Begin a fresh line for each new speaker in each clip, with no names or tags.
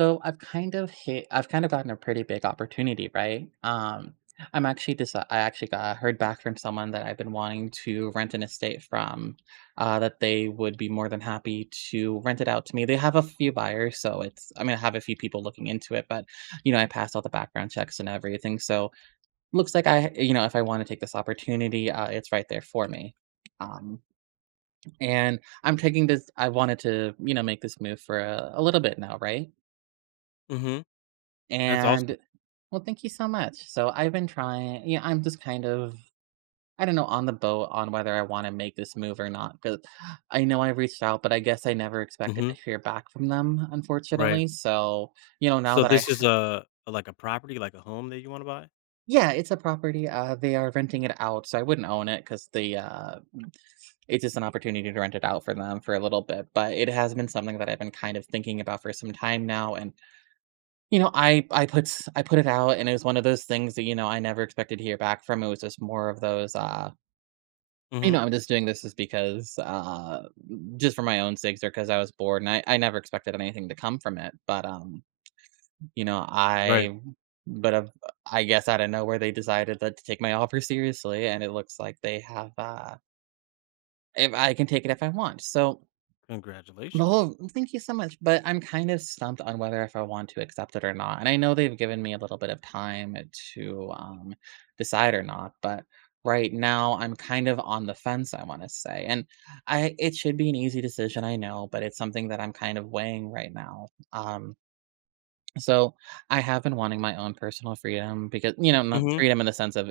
I've kind of gotten a pretty big opportunity, right? I actually got heard back from someone that I've been wanting to rent an estate from that they would be more than happy to rent it out to me. They have a few buyers, so it's I mean I have a few people looking into it, but you know, I passed all the background checks and everything. So looks like if I want to take this opportunity, it's right there for me. Um and I'm taking this I wanted to, you know, make this move for a little bit now, right?
Mhm. That's awesome.
And well, thank you so much. So I've been trying, yeah, I'm just kind of, I don't know, on the boat on whether I want to make this move or not. Because I know I reached out, but I guess I never expected
Mhm.
to hear back from them,
Right.
unfortunately. So, you know, now
So
that I,
this is a like a property, like a home that you wanna buy?
yeah, it's a property. They are renting it out. So I wouldn't own it because it's just an opportunity to rent it out for them for a little bit. But it has been something that I've been kind of thinking about for some time now. And you know, I put it out, and it was one of those things that, you know, I never expected to hear back from. It was just more of those, you
Mhm.
know, "I'm just doing this just because, just for my own sakes or because I was bored," and I never expected anything to come from it, but, you know,
Right.
I but, uh, I guess out of nowhere, they decided that to take my offer seriously, and it looks like they have, if I can take it if I want, so
Congratulations.
well, thank you so much, but I'm kind of stumped on whether if I want to accept it or not, and I know they've given me a little bit of time to, decide or not, but right now I'm kind of on the fence, I wanna say, and I it should be an easy decision, I know, but it's something that I'm kind of weighing right now, um, so I have been wanting my own personal freedom because you know, not
Mhm.
freedom in the sense of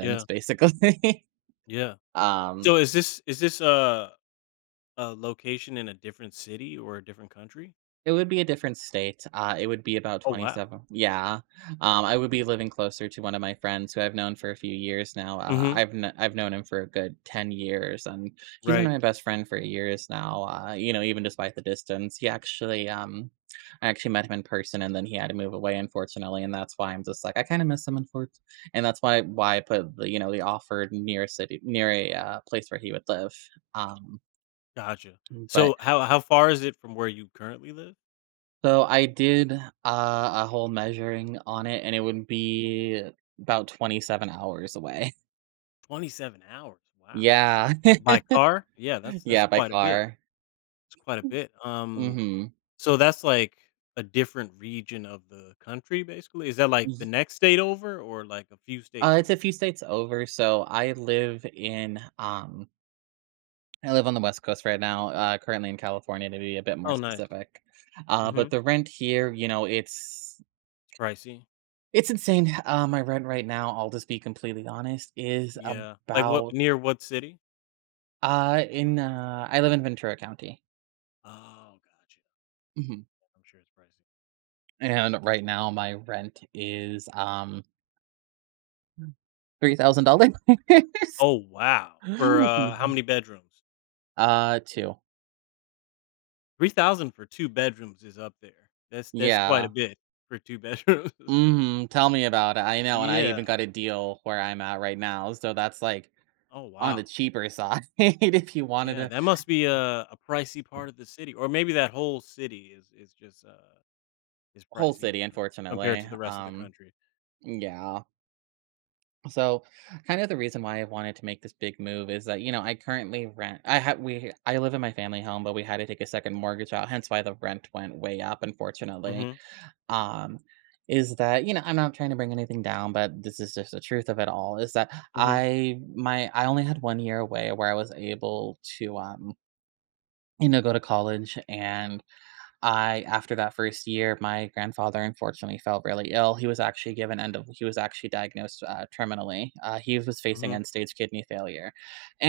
Yeah,
basically.
yeah.
um
So is this a location in a different city or a different country?
It would be a different state, it would be about
Oh, wow.
27. Yeah, I would be living closer to one of my friends who I've known for a few years now, uh,
Mhm.
I've kn I've known him for a good 10 years, and he's been
Right.
my best friend for years now, you know, even despite the distance. I actually met him in person, and then he had to move away, unfortunately, and that's why I'm just like, "I kinda miss him, unfor." And that's why I put the, you know, the offer near a city near a, place where he would live, um,
Gotcha.
but
So how far is it from where you currently live?
so I did, a whole measuring on it, and it would be about 27 hours away.
27 hours. Wow.
Yeah.
By car? Yeah, that's
Yeah, by
quite a bit.
car.
It's quite a bit.
Mhm.
So that's like a different region of the country, basically. Is that like the next state over, or like a few
Uh,
states
it's
over?
a few states over, so I live on the West Coast right now, currently in California, to be a bit more
Oh, nice.
specific. But
Mhm.
the rent here, you know,
It's pricey.
it's insane. My rent right now, I'll just be completely honest, is
Yeah. Like what?
about,
Near what city?
I live in Ventura County.
Oh, gotcha.
Mhm.
I'm sure it's pricey.
And right now my rent is, $3,000.
Oh wow.
Ye
For how many bedrooms?
2.
3,000 for 2 bedrooms is up there. That's quite a
Yeah.
bit for 2 bedrooms.
Mhm, tell me about it, I know, and I even
Yeah.
got a deal where I'm at right now, so that's, like,
Oh
on the
wow.
cheaper side. If you wanted
Yeah,
a
that must be a pricey part of the city, or maybe that whole city is is just is
whole
pricey in
city,
general compared to
unfortunately,
the rest of the country.
yeah. So, kind of the reason why I wanted to make this big move is that, you know, I currently rent I ha we I live in my family home, but we had to take a second mortgage out, hence why the rent went way up, unfortunately.
Mhm,
Um, is that, you know, I'm not trying to bring anything down, but this is just the truth of it all, is that
mhm,
I only had 1 year away where I was able to, you know, go to college, and I after that first year, my grandfather unfortunately fell really ill. He was actually diagnosed, terminally. He was facing
mhm.
end-stage kidney failure,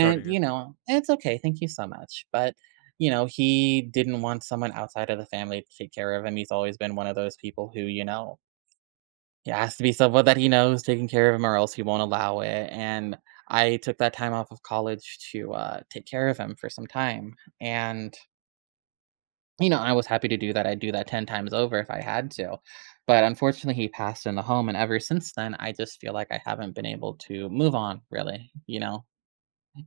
Sorry to hear.
you know, it's okay, thank you so much, but, you know, he didn't want someone outside of the family to take care of him. He's always been one of those people who, you know, it has to be someone that he knows taking care of him or else he won't allow it, and I took that time off of college to, take care of him for some time, and, you know, I was happy to do that, I'd do that 10 times over if I had to, but unfortunately, he passed in the home, and ever since then, I just feel like I haven't been able to move on, really, you know?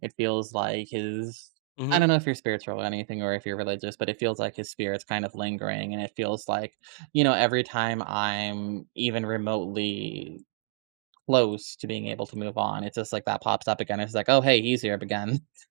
It feels like his I
Mhm.
don't know if you're spiritual or anything or if you're religious, but it feels like his spirit's kind of lingering, and it feels like, you know, every time I'm even remotely close to being able to move on. It's just like that pops up again. It's like, "Oh, hey, he's here again."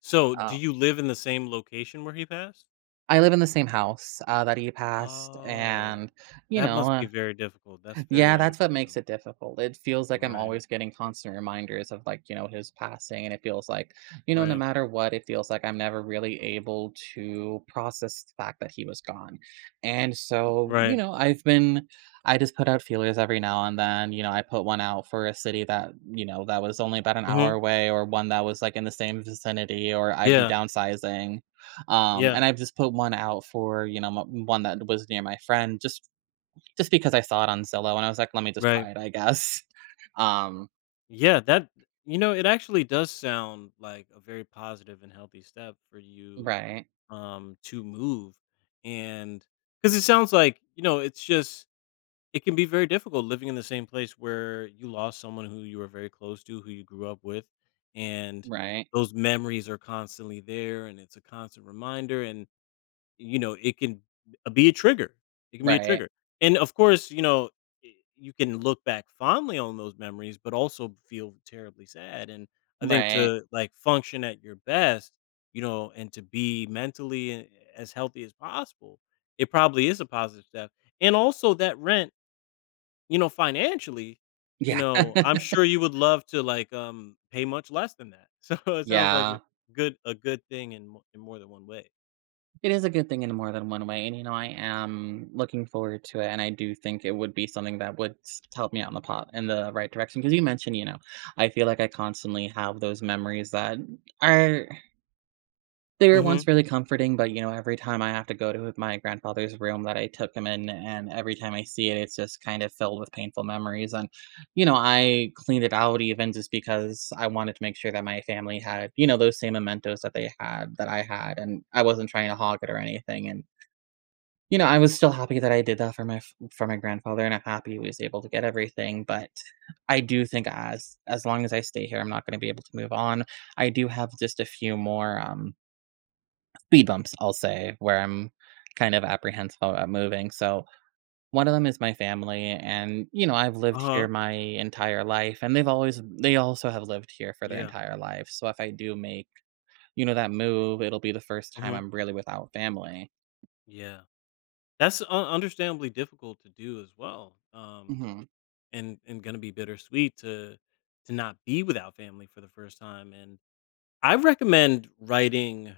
So, do
Oh.
you live in the same location where he passed?
I live in the same house, that he passed,
Oh,
and, you
that
know,
must be very difficult. That's very
yeah, that's what makes
understandable.
it difficult. It feels like I'm
Right,
always getting constant reminders of like, you know, his passing and it feels like, you know, no
right,
matter what, it feels like I'm never really able to process the fact that he was gone. And so, you
right.
know, I've been I just put out feelers every now and then. You know, I put one out for a city that, you know, that was only about an hour
Mhm.
away or one that was like in the same vicinity or I'd be
Yeah,
downsizing.
yeah,
And I've just put one out for, you know, one that was near my friend just because I saw it on Zillow and I was like, "Let me just
right.
try it, I guess." Um,
Yeah, that it actually does sound like a very positive and healthy step for you,
right,
to move, and because it sounds like, it's just it can be very difficult living in the same place where you lost someone who you were very close to, who you grew up with, and
right,
those memories are constantly there, and it's a constant reminder, and, it can be a trigger. It can be a
right,
trigger, and, of course, I you can look back fondly on those memories, but also feel terribly sad, and I think
right.
to, like, function at your best, and to be mentally as healthy as possible, it probably is a positive step, and also that rent, financially,
Yeah,
I'm sure you would love to, like, pay much less than that. So it sounds like
yeah.
a good thing in mo in more than one way.
It is a good thing in more than one way, and, you know, I am looking forward to it, and I do think it would be something that would s help me out in the pot in the right direction. Because you mentioned, you know, I feel like I constantly have those memories that are they were
Mhm.
once really comforting, but, you know, every time I have to go to my grandfather's room that I took him in, and every time I see it, it's just kind of filled with painful memories, and, you know, I cleaned it out even just because I wanted to make sure that my family had, you know, those same mementos that they had that I had, and I wasn't trying to hog it or anything, and, you know, I was still happy that I did that for my f for my grandfather, and I'm happy he was able to get everything, but I do think as long as I stay here, I'm not gonna be able to move on. I do have just a few more, speed bumps, I'll say, where I'm kind of apprehensive about moving. So one of them is my family, and you know I've lived here
Uh-huh.
my entire life, and they also have lived here for their
Yeah.
entire life. So if I do make you know that move, it'll be the first time
Mhm.
I'm really without family.
Yeah. That's un understandably difficult to do as well,
Hmm.
and gonna be bittersweet to not be without family for the first time, and I recommend writing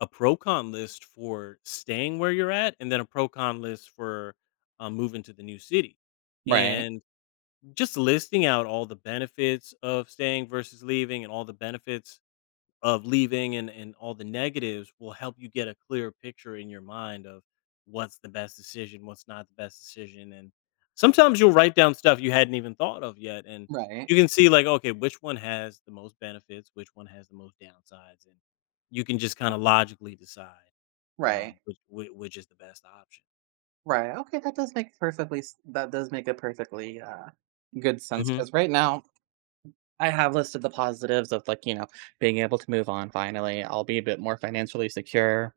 a pro-con list for staying where you're at, and then a pro-con list for, moving to the new city,
Right.
and just listing out all the benefits of staying versus leaving and all the benefits of leaving and all the negatives will help you get a clear picture in your mind of what's the best decision, what's not the best decision. And sometimes you'll write down stuff you hadn't even thought of yet. And
Right.
you can see, like, okay, which one has the most benefits, which one has the most downsides. And you can just kind
r-
of logically decide
Right.
which is the best option.
Right. Okay, that does make a perfectly good sense
Hmm.
cuz right now I have listed the positives of, like, you know, being able to move on finally. I'll be a bit more financially secure.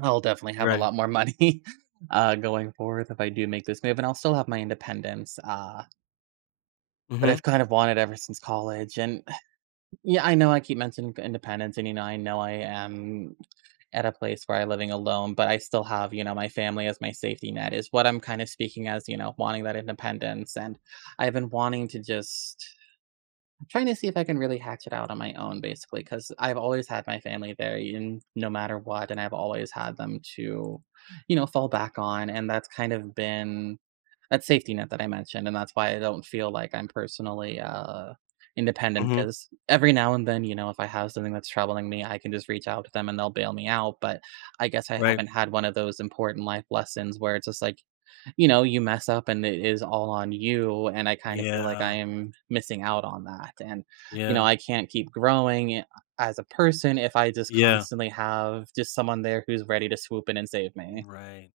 I'll definitely have a
Right.
lot more money, going forward if I do make this move, and I'll still have my independence, that
Hmm.
I've kind of wanted ever since college, and yeah, I know I keep mentioning independence, and, you know I am at a place where I'm living alone, but I still have, you know, my family as my safety net is what I'm kind of speaking as, you know, wanting that independence, and I've been wanting to just trying to see if I can really hatch it out on my own, basically, because I've always had my family there, and no matter what, and I've always had them to, you know, fall back on, and that's kind of been that safety net that I mentioned, and that's why I don't feel like I'm personally independent,
Hmm.
because every now and then, you know, if I have something that's troubling me, I can just reach out to them and they'll bail me out. But I guess I
Right.
haven't had one of those important life lessons where it's just like, you know, you mess up and it is all on you, and I kinda feel like I
Yeah.
am missing out on that, and, you know,
Yeah.
I can't keep growing a as a person if I just
Yeah,
constantly have just someone there who's ready to swoop in and save me.
right.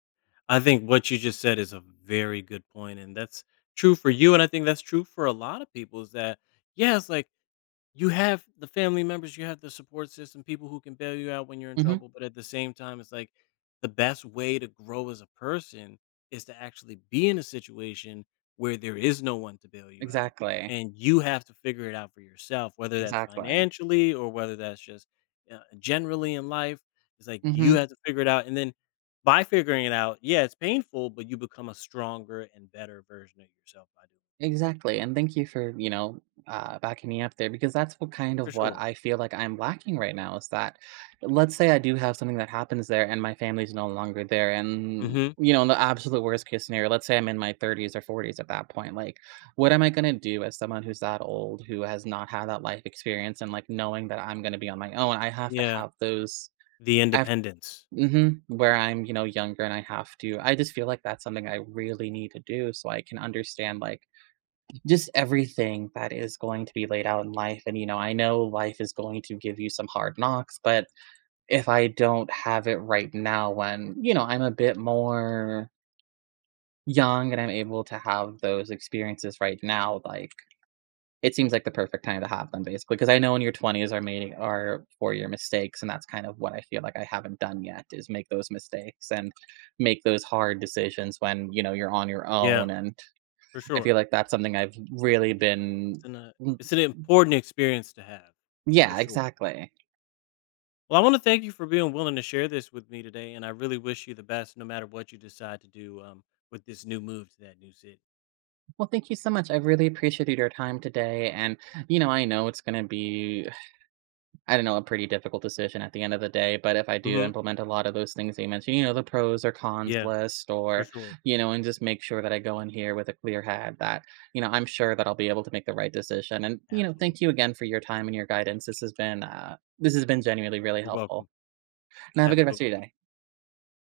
I think what you just said is a very good point, and that's true for you, and I think that's true for a lot of people. Is that yeah, it's like you have the family members, you have the support system, people who can bail you out when you're in
Mhm.
trouble, but at the same time, it's like the best way to grow as a person is to actually be in a situation where there is no one to bail you out
Exactly.
and you have to figure it out for yourself, whether that's
Exactly.
financially or whether that's just generally in life. It's like you have
Mhm.
to figure it out. And then by figuring it out, yeah, it's painful, but you become a stronger and better version of yourself by doing
Exactly, and thank you for, you know, backing me up there because that's what kind
it. For
of what
sure.
I feel like I'm lacking right now is that let's say I do have something that happens there and my family's no longer there and
Hmm.
you know, in the absolute worst case scenario, let's say I'm in my 30s or 40s at that point, like what am I going to do as someone who's that old who has not had that life experience and like knowing that I'm going to be on my own, I have to
Yeah.
have those
The
I have
independence.
hmm where I'm, you know, younger and I have to I just feel like that's something I really need to do so I can understand like just everything that is going to be laid out in life. And, you know, I know life is going to give you some hard knocks, but if I don't have it right now, when, you know, I'm a bit more young and I'm able to have those experiences right now, like it seems like the perfect time to have them basically. Because I know in your 20s are for your mistakes. And that's kind of what I feel like I haven't done yet is make those mistakes and make those hard decisions when, you know, you're on your
Yeah,
own. And
for
I feel
sure.
like that's something I've really been
It's an, uh, it's an important experience to have, for
yeah,
sure.
exactly.
Well, I want to thank you for being willing to share this with me today, and I really wish you the best no matter what you decide to do with this new move to that new city.
Well, thank you so much. I really appreciated your time today. And, you know, I know it's going to be, I don't know, a pretty difficult decision at the end of the day. But if I do
Hmm.
implement a lot of those things that you mentioned, you know, the pros or cons
Yeah,
list,
for
or,
sure.
you know, and just make sure that I go in here with a clear head that, you know, I'm sure that I'll be able to make the right decision. And, you know,
Absolutely.
thank you again for your time and your guidance. This has been genuinely really
You're
helpful.
welcome.
And have a
Have a
good
good
rest of your day.